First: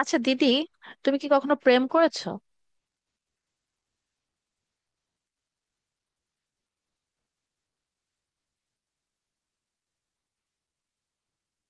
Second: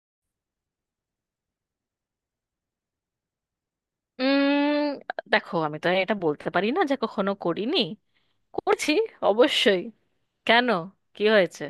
আচ্ছা দিদি, তুমি কি কখনো প্রেম করেছো? উম দেখো, আমি তো এটা বলতে পারি না যে কখনো করিনি। করছি, অবশ্যই। কেন, কি হয়েছে?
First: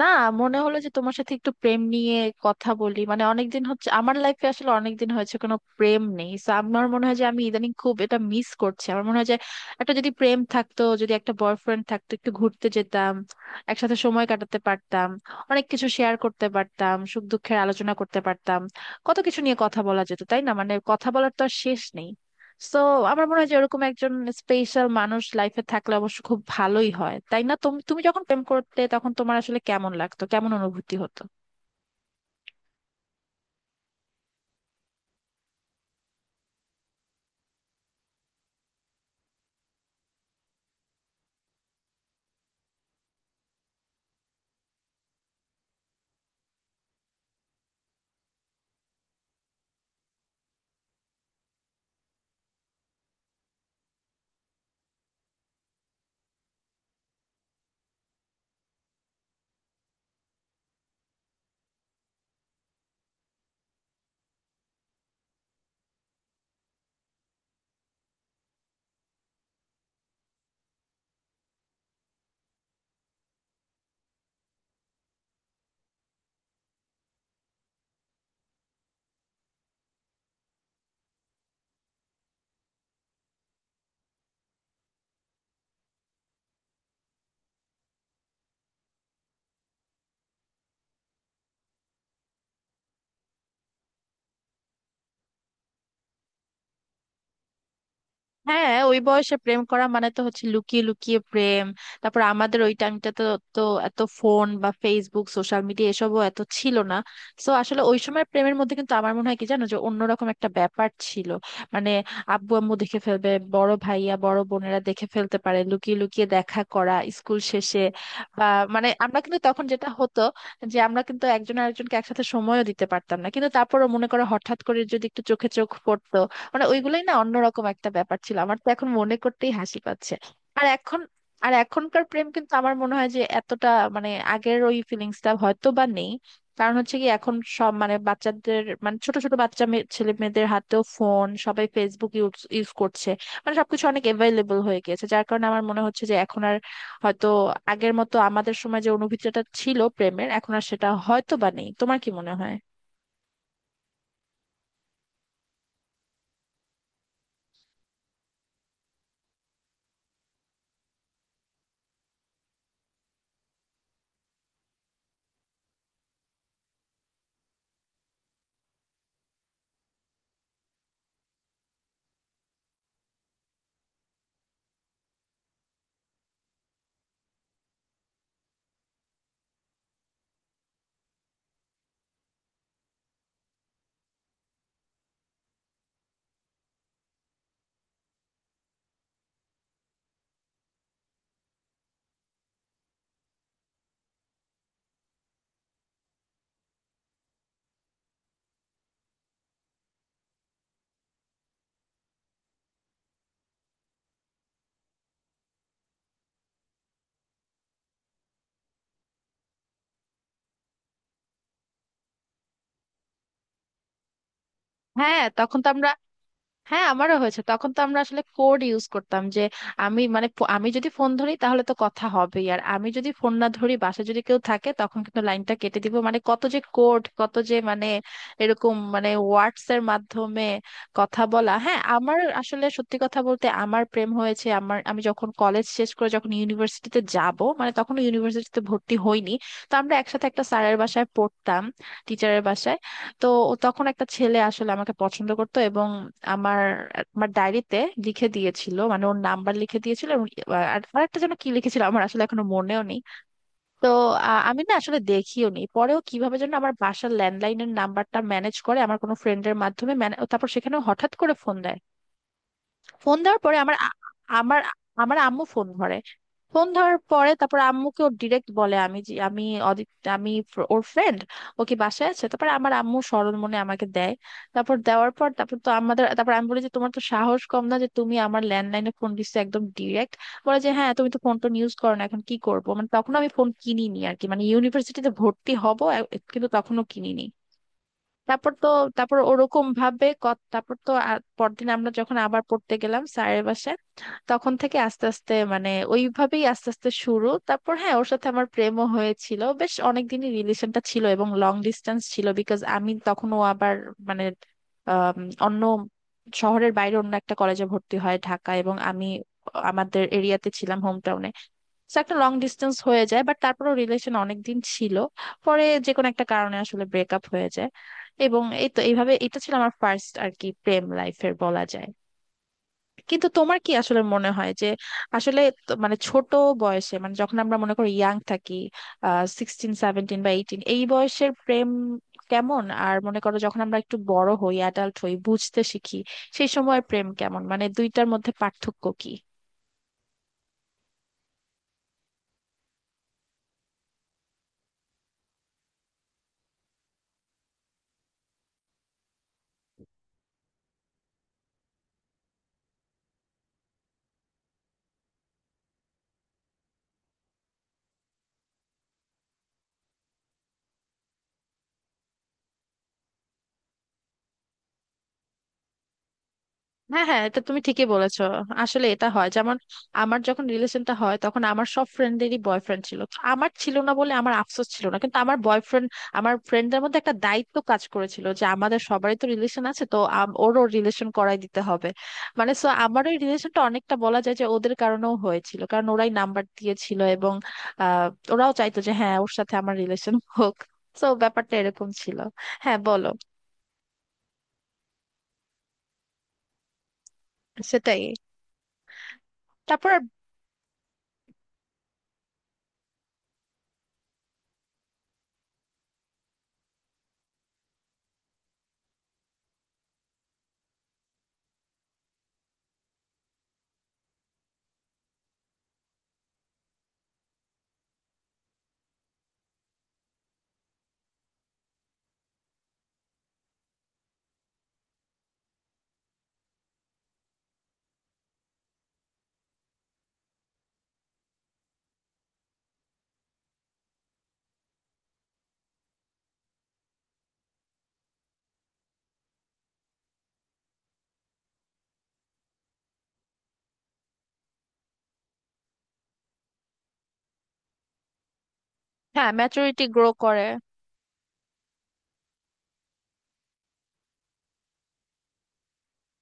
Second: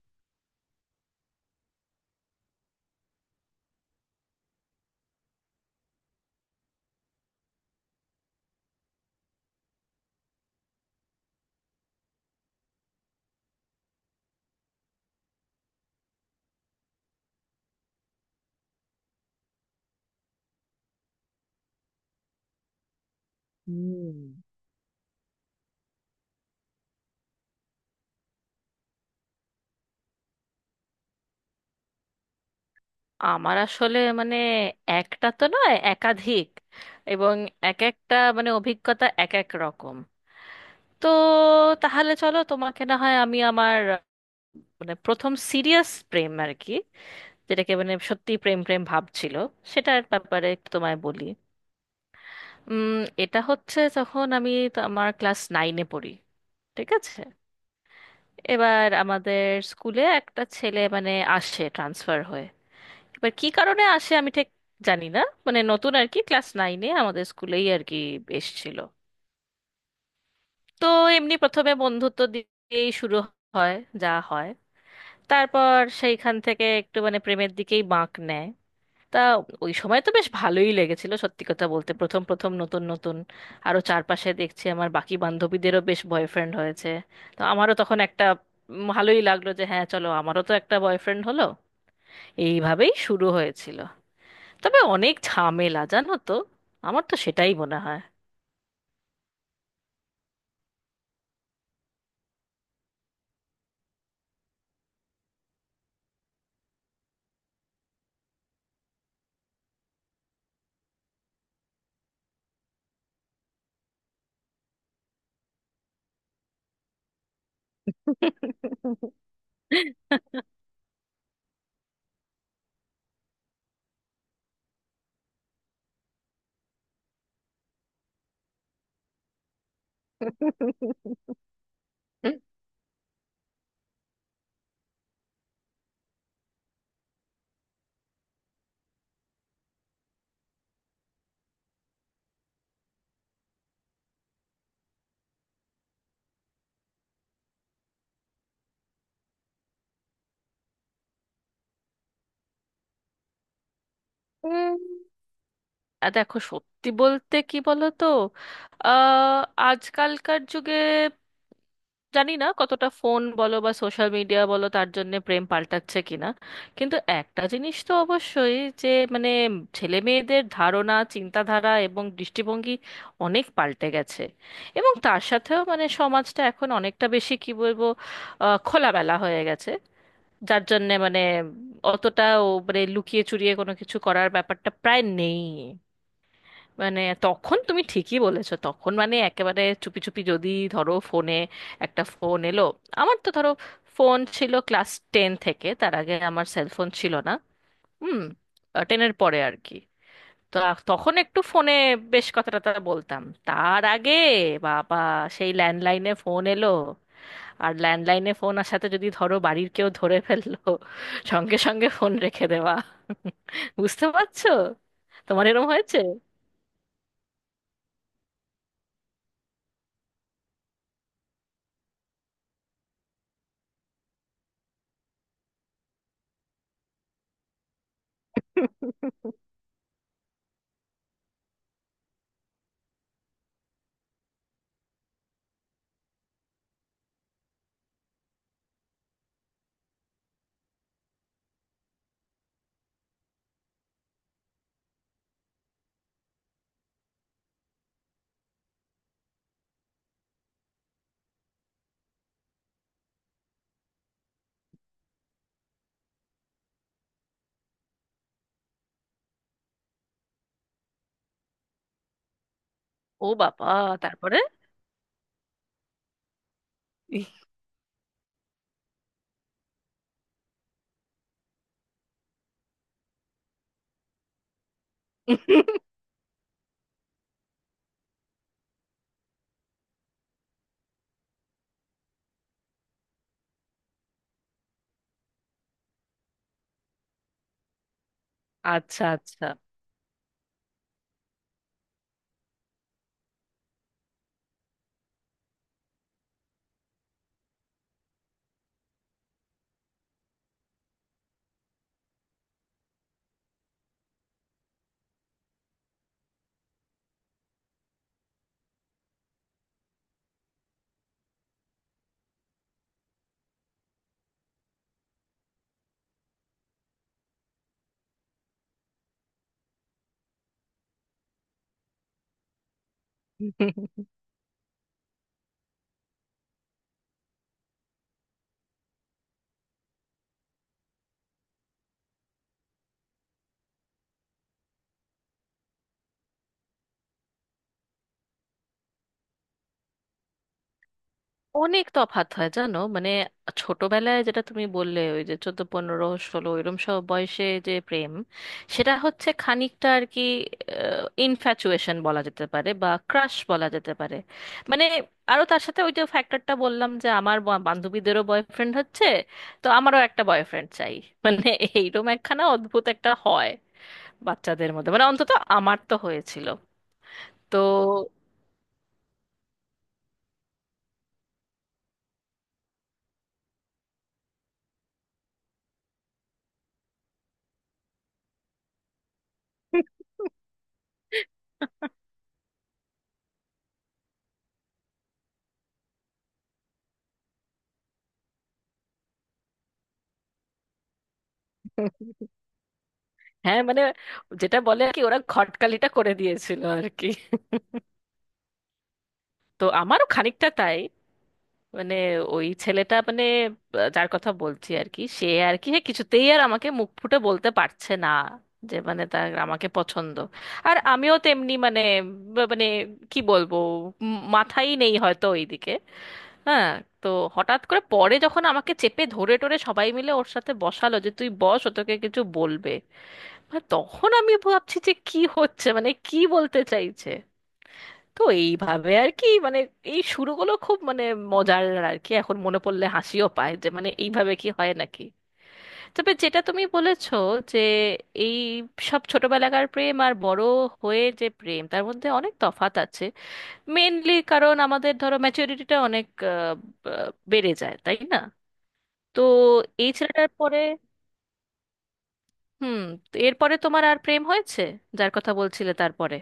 না, মনে হলো যে তোমার সাথে একটু প্রেম নিয়ে কথা বলি। মানে অনেকদিন হচ্ছে, আমার লাইফে আসলে অনেকদিন হয়েছে কোনো প্রেম নেই। So, আমার মনে হয় যে আমি ইদানিং খুব এটা মিস করছি। আমার মনে হয় যে একটা যদি প্রেম থাকতো, যদি একটা বয়ফ্রেন্ড থাকতো, একটু ঘুরতে যেতাম, একসাথে সময় কাটাতে পারতাম, অনেক কিছু শেয়ার করতে পারতাম, সুখ দুঃখের আলোচনা করতে পারতাম, কত কিছু নিয়ে কথা বলা যেত, তাই না? মানে কথা বলার তো আর শেষ নেই। সো আমার মনে হয় যে ওরকম একজন হুম। স্পেশাল মানুষ লাইফে থাকলে অবশ্য খুব ভালোই হয়, তাই না? তুমি তুমি যখন প্রেম করতে তখন তোমার আসলে কেমন লাগতো, কেমন অনুভূতি হতো? আমার আসলে একটা তো নয়, একাধিক। এবং এক একটা অভিজ্ঞতা এক এক রকম। তো তাহলে চলো, তোমাকে না হয় আমি আমার প্রথম সিরিয়াস প্রেম আর কি, যেটাকে সত্যি প্রেম প্রেম ভাব ছিল, সেটার ব্যাপারে তোমায় বলি। উম, এটা হচ্ছে যখন আমি তো আমার ক্লাস নাইনে পড়ি, ঠিক আছে? এবার আমাদের স্কুলে একটা ছেলে আসে ট্রান্সফার হয়ে। এবার কি কারণে আসে আমি ঠিক জানি না, নতুন আর কি, ক্লাস নাইনে আমাদের স্কুলেই আর কি এসেছিল। তো এমনি প্রথমে বন্ধুত্ব দিয়েই শুরু হয়, যা হয়। তারপর সেইখান থেকে একটু প্রেমের দিকেই বাঁক নেয়। তা ওই সময় তো বেশ ভালোই লেগেছিল সত্যি কথা বলতে, প্রথম প্রথম নতুন নতুন। আরো চারপাশে দেখছি আমার বাকি বান্ধবীদেরও বেশ বয়ফ্রেন্ড হয়েছে, তো আমারও তখন একটা ভালোই লাগলো যে হ্যাঁ চলো, আমারও তো একটা বয়ফ্রেন্ড হলো। এইভাবেই শুরু হয়েছিল। তবে অনেক ঝামেলা, জানো তো, আমার তো সেটাই মনে হয়। হ্যাঁ, ওই বয়সে প্রেম করা মানে তো হচ্ছে লুকিয়ে লুকিয়ে প্রেম। তারপর আমাদের ওই টাইমটা তো, তো এত ফোন বা ফেসবুক সোশ্যাল মিডিয়া এসবও এত ছিল না। তো আসলে ওই সময় প্রেমের মধ্যে কিন্তু আমার মনে হয় কি জানো, যে অন্যরকম একটা ব্যাপার ছিল। মানে আব্বু আম্মু দেখে ফেলবে, বড় ভাইয়া বড় বোনেরা দেখে ফেলতে পারে, লুকিয়ে লুকিয়ে দেখা করা স্কুল শেষে বা মানে আমরা কিন্তু তখন যেটা হতো যে আমরা কিন্তু একজন আরেকজনকে একসাথে সময়ও দিতে পারতাম না, কিন্তু তারপরও মনে করো হঠাৎ করে যদি একটু চোখে চোখ পড়তো, মানে ওইগুলোই না অন্যরকম একটা ব্যাপার ছিল। আমার তো এখন মনে করতেই হাসি পাচ্ছে। আর এখন আর এখনকার প্রেম কিন্তু আমার মনে হয় যে এতটা মানে আগের ওই ফিলিংসটা হয়তো বা নেই। কারণ হচ্ছে কি, এখন সব মানে বাচ্চাদের মানে ছোট ছোট বাচ্চা ছেলে মেয়েদের হাতেও ফোন, সবাই ফেসবুক ইউজ ইউজ করছে। মানে সবকিছু অনেক অ্যাভেলেবল হয়ে গেছে, যার কারণে আমার মনে হচ্ছে যে এখন আর হয়তো আগের মতো আমাদের সময় যে অনুভূতিটা ছিল প্রেমের এখন আর সেটা হয়তো বা নেই। তোমার কি মনে হয়? আর দেখো সত্যি বলতে কি, বলো তো, আহ, আজকালকার যুগে জানি না কতটা ফোন বলো বা সোশ্যাল মিডিয়া বলো, তার জন্য প্রেম পাল্টাচ্ছে কিনা, কিন্তু একটা জিনিস তো অবশ্যই যে মানে ছেলে মেয়েদের ধারণা, চিন্তাধারা এবং দৃষ্টিভঙ্গি অনেক পাল্টে গেছে। এবং তার সাথেও সমাজটা এখন অনেকটা বেশি কি বলবো, খোলামেলা হয়ে গেছে। যার জন্যে অতটাও লুকিয়ে চুরিয়ে কোনো কিছু করার ব্যাপারটা প্রায় নেই। মানে তখন তুমি ঠিকই বলেছো, তখন মানে একেবারে চুপি চুপি, যদি ধরো ফোনে একটা ফোন এলো। আমার তো ধরো ফোন ছিল ক্লাস টেন থেকে, তার আগে আমার সেলফোন ছিল না। হুম, টেনের পরে আর কি। তো তখন একটু ফোনে বেশ কথাটা টথা বলতাম। তার আগে বাবা, সেই ল্যান্ডলাইনে ফোন এলো, আর ল্যান্ডলাইনে ফোন আসাতে যদি ধরো বাড়ির কেউ ধরে ফেললো, সঙ্গে সঙ্গে ফোন রেখে দেওয়া। বুঝতে পারছো? হ্যাঁ তোমার তখন তো এরকম আমরা। হয়েছে? হ্যাঁ আমারও হয়েছে। তখন তো আমরা আসলে কোড ইউজ করতাম যে আমি মানে আমি যদি ফোন ধরি তাহলে তো কথা হবেই, আর আমি যদি ফোন না ধরি বাসায় যদি কেউ থাকে তখন কিন্তু লাইনটা কেটে দিব। মানে কত যে কোড, কত যে মানে এরকম মানে ওয়ার্ডস এর মাধ্যমে কথা বলা। হ্যাঁ, আমার আসলে সত্যি কথা বলতে আমার প্রেম হয়েছে আমার, আমি যখন কলেজ শেষ করে যখন ইউনিভার্সিটিতে যাব মানে তখন ইউনিভার্সিটিতে ভর্তি হইনি। তো আমরা একসাথে একটা স্যারের বাসায় পড়তাম, টিচারের বাসায়। তো তখন একটা ছেলে আসলে আমাকে পছন্দ করতো এবং আমার আমার ডায়েরিতে লিখে দিয়েছিল মানে ওর নাম্বার লিখে দিয়েছিল এবং আর আরেকটা যেন কি লিখেছিল আমার আসলে এখনো মনেও নেই। তো আমি না আসলে দেখিও নি, পরেও কিভাবে যেন আমার বাসার ল্যান্ডলাইনের নাম্বারটা ম্যানেজ করে আমার কোনো ফ্রেন্ডের মাধ্যমে তারপর সেখানে হঠাৎ করে ফোন দেয়। ফোন ও দেওয়ার পরে বাবা, তারপরে? আমার আমার আম্মু ফোন ধরে। ফোন ধরার ইহ, পরে তারপর আম্মুকে ওর ডিরেক্ট বলে আমি যে আমি অদিত, আমি ওর ফ্রেন্ড, ও কি বাসায় আছে। তারপর আমার আম্মু সরল মনে আমাকে দেয়। তারপর দেওয়ার পর তারপর তো আমাদের তারপর আমি বলি যে তোমার তো সাহস কম না যে তুমি আমার ল্যান্ডলাইনে ফোন দিচ্ছ একদম ডিরেক্ট। বলে যে হ্যাঁ তুমি তো ফোন টোন ইউজ করো না এখন কি করবো, মানে তখন আমি ফোন কিনিনি আর কি মানে ইউনিভার্সিটিতে ভর্তি হব কিন্তু তখনও কিনিনি। তারপর তো আচ্ছা তারপর আচ্ছা। ওরকম ভাবে তারপর তো আর পরদিন আমরা যখন আবার পড়তে গেলাম স্যারের বাসায়, তখন থেকে আস্তে আস্তে মানে ওইভাবেই আস্তে আস্তে শুরু। তারপর হ্যাঁ, ওর সাথে আমার প্রেমও হয়েছিল, বেশ অনেকদিনই রিলেশনটা ছিল এবং লং ডিস্টেন্স ছিল বিকজ আমি তখন ও আবার মানে আম, অন্য শহরের বাইরে অন্য একটা কলেজে ভর্তি হয় ঢাকা এবং আমি আমাদের এরিয়াতে ছিলাম হোম টাউনে। তো একটা লং ডিস্টেন্স হয়ে যায় বাট তারপরও রিলেশন অনেক দিন ছিল। পরে যে কোনো একটা কারণে আসলে ব্রেকআপ হয়ে যায়। এবং এই তো এইভাবে এটা ছিল আমার ফার্স্ট আর কি প্রেম লাইফের বলা যায়। কিন্তু তোমার কি আসলে মনে হয় যে আসলে তো মানে ছোট বয়সে মানে যখন আমরা মনে করি ইয়াং থাকি, সিক্সটিন সেভেন্টিন বা এইটিন এই বয়সের প্রেম কেমন, আর মনে করো যখন আমরা একটু বড় হই, অ্যাডাল্ট হই, বুঝতে শিখি সেই সময় প্রেম কেমন, মানে দুইটার মধ্যে পার্থক্য কি? অনেক তফাৎ হয় জানো। মানে ছোটবেলায় যেটা তুমি বললে, ওই যে চোদ্দ পনেরো ষোলো এরম সব বয়সে যে প্রেম, সেটা হচ্ছে খানিকটা আর কি ইনফ্যাচুয়েশন বলা যেতে পারে বা ক্রাশ বলা যেতে পারে। মানে আরো তার সাথে ওই যে ফ্যাক্টরটা বললাম, যে আমার বান্ধবীদেরও বয়ফ্রেন্ড হচ্ছে, তো আমারও একটা বয়ফ্রেন্ড চাই। মানে এইরকম একখানা অদ্ভুত একটা হয় বাচ্চাদের মধ্যে, মানে অন্তত আমার তো হয়েছিল। হ্যাঁ হ্যাঁ এটা তুমি তো ঠিকই বলেছো। আসলে এটা হয় যেমন আমার যখন রিলেশনটা হয় তখন আমার সব ফ্রেন্ডেরই বয়ফ্রেন্ড ছিল, তো আমার ছিল না বলে আমার আফসোস ছিল না, কিন্তু আমার বয়ফ্রেন্ড আমার ফ্রেন্ডদের মধ্যে একটা দায়িত্ব কাজ করেছিল যে আমাদের সবারই তো রিলেশন আছে, তো ওরও রিলেশন করাই দিতে হবে। মানে সো আমার ওই রিলেশনটা অনেকটা বলা যায় যে ওদের কারণেও হয়েছিল, কারণ ওরাই নাম্বার দিয়েছিল এবং আহ ওরাও চাইতো যে হ্যাঁ ওর সাথে আমার রিলেশন হোক। তো ব্যাপারটা এরকম ছিল। হ্যাঁ বলো। হ্যাঁ, যেটা বলে আর কি, ওরা খটকালিটা করে দিয়েছিল আর কি। সেটাই। তো তারপর আর- আমারও খানিকটা তাই। মানে ওই ছেলেটা যার কথা বলছি আর কি, সে আর কি হ্যাঁ, কিছুতেই আর আমাকে মুখ ফুটে বলতে পারছে না যে মানে তার আমাকে পছন্দ। আর আমিও তেমনি মানে কি বলবো, মাথাই নেই হয়তো ওইদিকে। হ্যাঁ। তো হঠাৎ করে পরে যখন আমাকে চেপে ধরে টরে সবাই মিলে ওর সাথে বসালো, যে তুই বস, ও তোকে কিছু বলবে। আর তখন আমি ভাবছি যে কি হচ্ছে, মানে কি বলতে চাইছে। তো এইভাবে আর কি। এই শুরুগুলো খুব মজার আর কি, এখন মনে পড়লে হাসিও পায় যে মানে এইভাবে কি হয় নাকি। তবে যেটা তুমি বলেছো, যে এই সব ছোটবেলাকার প্রেম আর বড় হয়ে যে প্রেম, তার মধ্যে অনেক তফাত আছে। মেইনলি কারণ আমাদের ধরো ম্যাচুরিটিটা অনেক আহ, বেড়ে যায়, তাই না? তো হ্যাঁ ম্যাচুরিটি এই গ্রো ছেলেটার করে। পরে হুম। তো এরপরে তোমার আর প্রেম হয়েছে, যার কথা বলছিলে তারপরে?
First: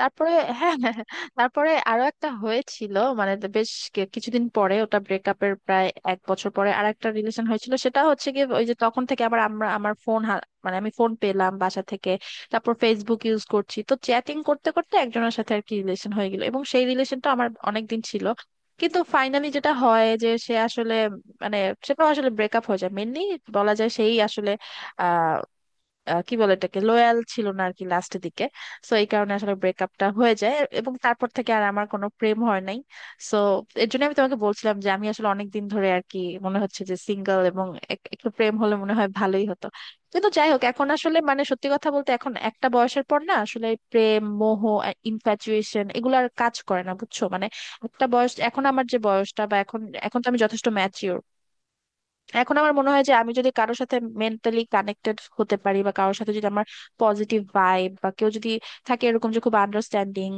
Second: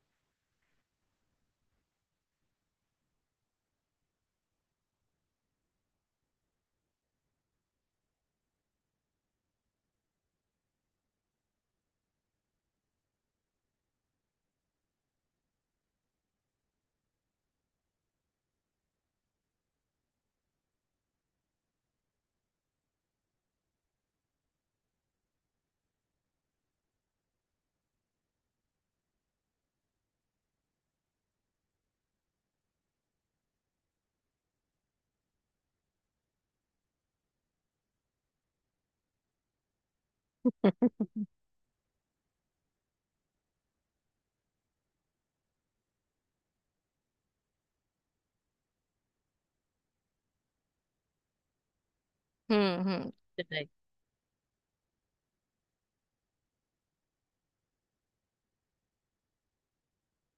তারপরে হ্যাঁ হ্যাঁ হ্যাঁ। তারপরে আরো একটা হয়েছিল মানে তো বেশ কিছুদিন পরে, ওটা ব্রেকআপের প্রায় এক বছর পরে আর একটা রিলেশন হয়েছিল। সেটা হচ্ছে গিয়ে ওই যে তখন থেকে আবার আমরা আমার ফোন মানে আমি ফোন পেলাম বাসা থেকে। তারপর ফেসবুক ইউজ করছি, তো চ্যাটিং করতে করতে একজনের সাথে আর কি রিলেশন হয়ে গেল এবং সেই রিলেশনটা আমার অনেক দিন ছিল। কিন্তু ফাইনালি যেটা হয় যে সে আসলে মানে সেটাও আসলে ব্রেকআপ হয়ে যায় মেনলি, বলা যায় সেই আসলে কি বলে এটাকে, লয়াল ছিল না আর কি লাস্টের দিকে। সো এই কারণে আসলে ব্রেকআপটা হয়ে যায় এবং তারপর থেকে আর আমার কোনো প্রেম হয় নাই। সো এর জন্য আমি তোমাকে বলছিলাম যে আমি আসলে অনেক দিন ধরে আর কি মনে হচ্ছে যে সিঙ্গেল এবং একটু প্রেম হলে মনে হয় ভালোই হতো। কিন্তু যাই হোক এখন আসলে মানে সত্যি কথা বলতে এখন একটা বয়সের পর না আসলে প্রেম মোহ ইনফ্যাচুয়েশন এগুলো আর কাজ করে না বুঝছো। মানে একটা বয়স এখন আমার যে বয়সটা বা এখন, এখন তো আমি যথেষ্ট ম্যাচিওর। এখন হুম, আমার মনে হুম। হয় যে আমি যদি সেটাই। কারোর সাথে মেন্টালি কানেক্টেড হতে পারি বা কারোর সাথে যদি আমার পজিটিভ ভাইব বা কেউ যদি থাকে এরকম যে খুব আন্ডারস্ট্যান্ডিং,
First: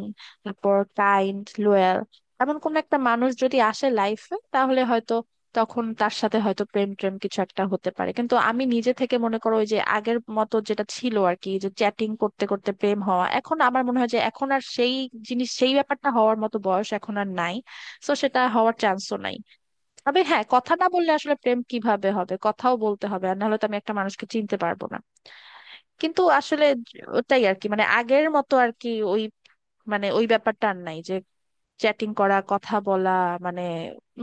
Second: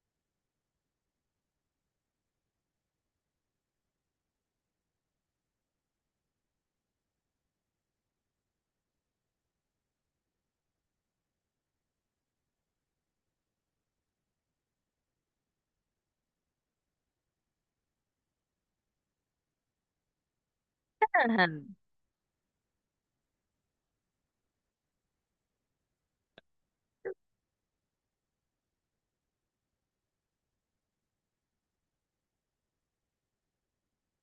তারপর কাইন্ড, লোয়াল, এমন কোন একটা মানুষ যদি আসে লাইফে তাহলে হয়তো তখন তার সাথে হয়তো প্রেম প্রেম কিছু একটা হতে পারে। কিন্তু আমি নিজে থেকে মনে করো ওই যে আগের মতো যেটা ছিল আর কি যে চ্যাটিং করতে করতে প্রেম হওয়া, এখন আমার মনে হয় যে এখন আর সেই জিনিস সেই ব্যাপারটা হওয়ার মতো বয়স এখন আর নাই। তো সেটা হওয়ার চান্সও নাই। তবে হ্যাঁ, কথা না বললে হ্যাঁ, আসলে হ্যাঁ, প্রেম কিভাবে হবে, কথাও বলতে হবে আর নাহলে তো আমি একটা মানুষকে চিনতে পারবো না। কিন্তু আসলে ওটাই আর কি, মানে আগের মতো আর কি ওই মানে ওই ব্যাপারটা আর নাই যে চ্যাটিং করা কথা বলা। মানে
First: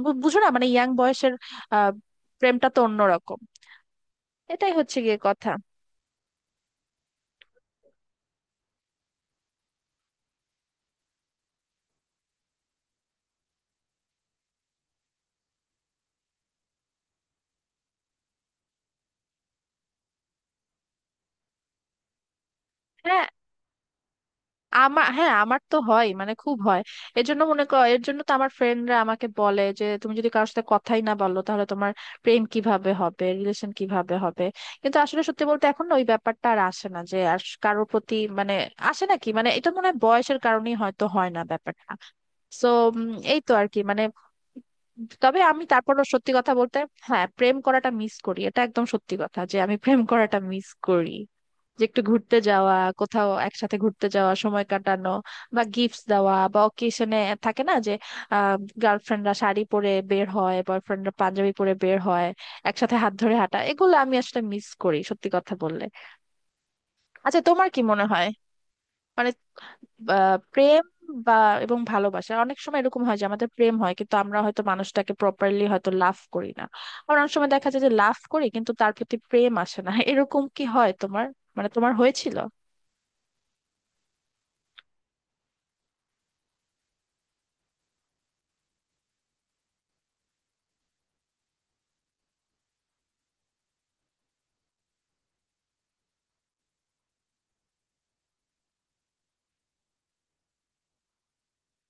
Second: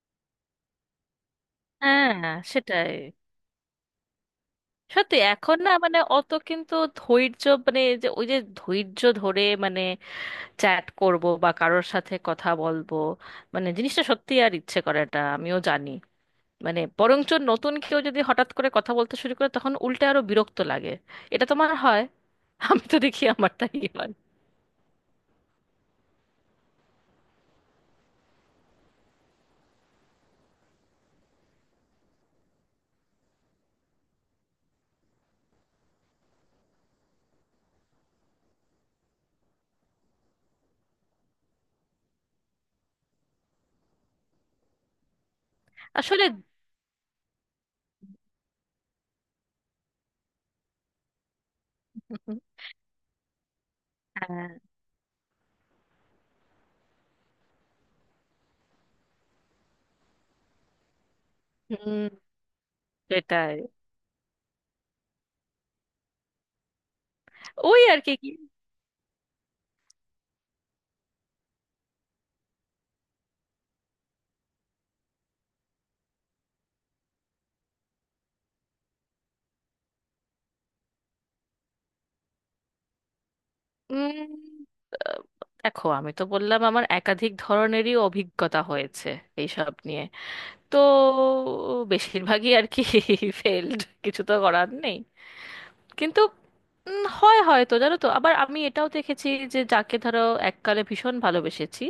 বুঝো না মানে ইয়াং বয়সের আহ হ্যাঁ। প্রেমটা তো সেটাই। অন্যরকম। এটাই হচ্ছে গিয়ে সত্যি কথা। এখন না মানে অত কিন্তু ধৈর্য, মানে এই যে ওই যে ধৈর্য ধরে চ্যাট করব বা কারোর সাথে কথা বলবো, মানে জিনিসটা সত্যি আর ইচ্ছে করেটা আমিও জানি। মানে বরঞ্চ নতুন কেউ যদি হঠাৎ করে কথা বলতে শুরু করে, তখন উল্টে আরো বিরক্ত লাগে। এটা তোমার হয়? আমি তো দেখি হ্যাঁ আমারটাই হয়। হ্যাঁ আমার তো হয় মানে খুব হয়। এর জন্য মনে কর এর জন্য তো আমার ফ্রেন্ডরা আমাকে বলে যে তুমি যদি কারোর সাথে কথাই না বলো তাহলে তোমার প্রেম কিভাবে হবে, রিলেশন কিভাবে হবে। কিন্তু আসলে সত্যি বলতে এখন না ওই ব্যাপারটা আর আসে না যে আর কারোর প্রতি মানে আসে না কি, মানে এটা মনে হয় বয়সের কারণেই হয়তো হয় না ব্যাপারটা। সো এই তো আর কি মানে। তবে আমি তারপরও আসলে সত্যি কথা বলতে হ্যাঁ প্রেম করাটা মিস করি, এটা একদম সত্যি কথা যে আমি প্রেম করাটা মিস করি। যে একটু ঘুরতে যাওয়া, কোথাও একসাথে ঘুরতে যাওয়া, হ্যাঁ। সময় কাটানো বা গিফটস দেওয়া বা অকেশনে থাকে না যে আহ গার্লফ্রেন্ডরা শাড়ি পরে বের হয়, বয়ফ্রেন্ডরা পাঞ্জাবি পরে বের হুম, হয়, একসাথে হাত ধরে সেটাই, হাঁটা, এগুলো আমি আসলে মিস করি সত্যি কথা বললে। আচ্ছা তোমার কি ওই আর মনে কি। হয় মানে প্রেম বা এবং ভালোবাসা অনেক সময় এরকম হয় যে আমাদের প্রেম হয় কিন্তু আমরা হয়তো মানুষটাকে প্রপারলি হয়তো লাভ করি না। আবার অনেক সময় দেখা যায় যে লাভ করি কিন্তু তার প্রতি প্রেম আসে না। এরকম কি হয় তোমার, মানে তোমার হয়েছিল? উম, আহ, দেখো আমি তো বললাম আমার একাধিক ধরনেরই অভিজ্ঞতা হয়েছে এইসব নিয়ে। তো বেশিরভাগই আর কি ফেলড, কিছু তো করার নেই। কিন্তু হয় হয়তো, জানো তো, আবার আমি এটাও দেখেছি যে যাকে ধরো এককালে ভীষণ ভালোবেসেছি,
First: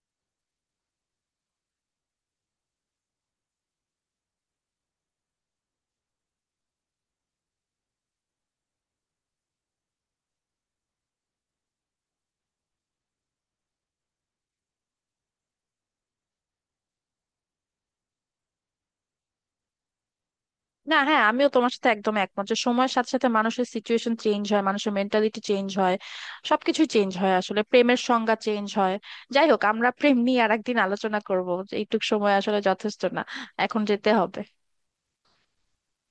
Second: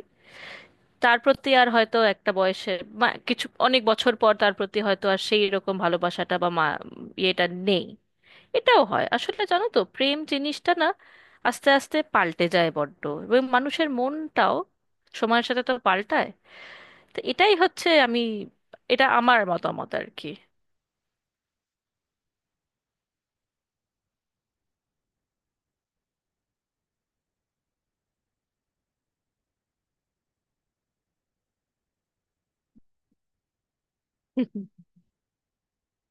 তার প্রতি আর হয়তো একটা বয়সে বা কিছু অনেক বছর পর তার প্রতি হয়তো আর সেই রকম ভালোবাসাটা বা ইয়েটা নেই। এটাও হয় আসলে। জানো তো প্রেম জিনিসটা না আস্তে আস্তে পাল্টে যায় বড্ড, এবং মানুষের মনটাও সময়ের সাথে তো পাল্টায়। তো এটাই হচ্ছে, আমি এটা আমার মতামত আর কি। না হ্যাঁ আমিও তোমার সাথে একদম একমত যে সময়ের সাথে সাথে মানুষের সিচুয়েশন চেঞ্জ হয়, মানুষের মেন্টালিটি চেঞ্জ হয়, সবকিছু চেঞ্জ হয়, আসলে প্রেমের সংজ্ঞা চেঞ্জ হয়। যাই হোক, আমরা প্রেম নিয়ে আর একদিন আলোচনা করবো, এইটুক সময় আসলে যথেষ্ট না। এখন যেতে হবে।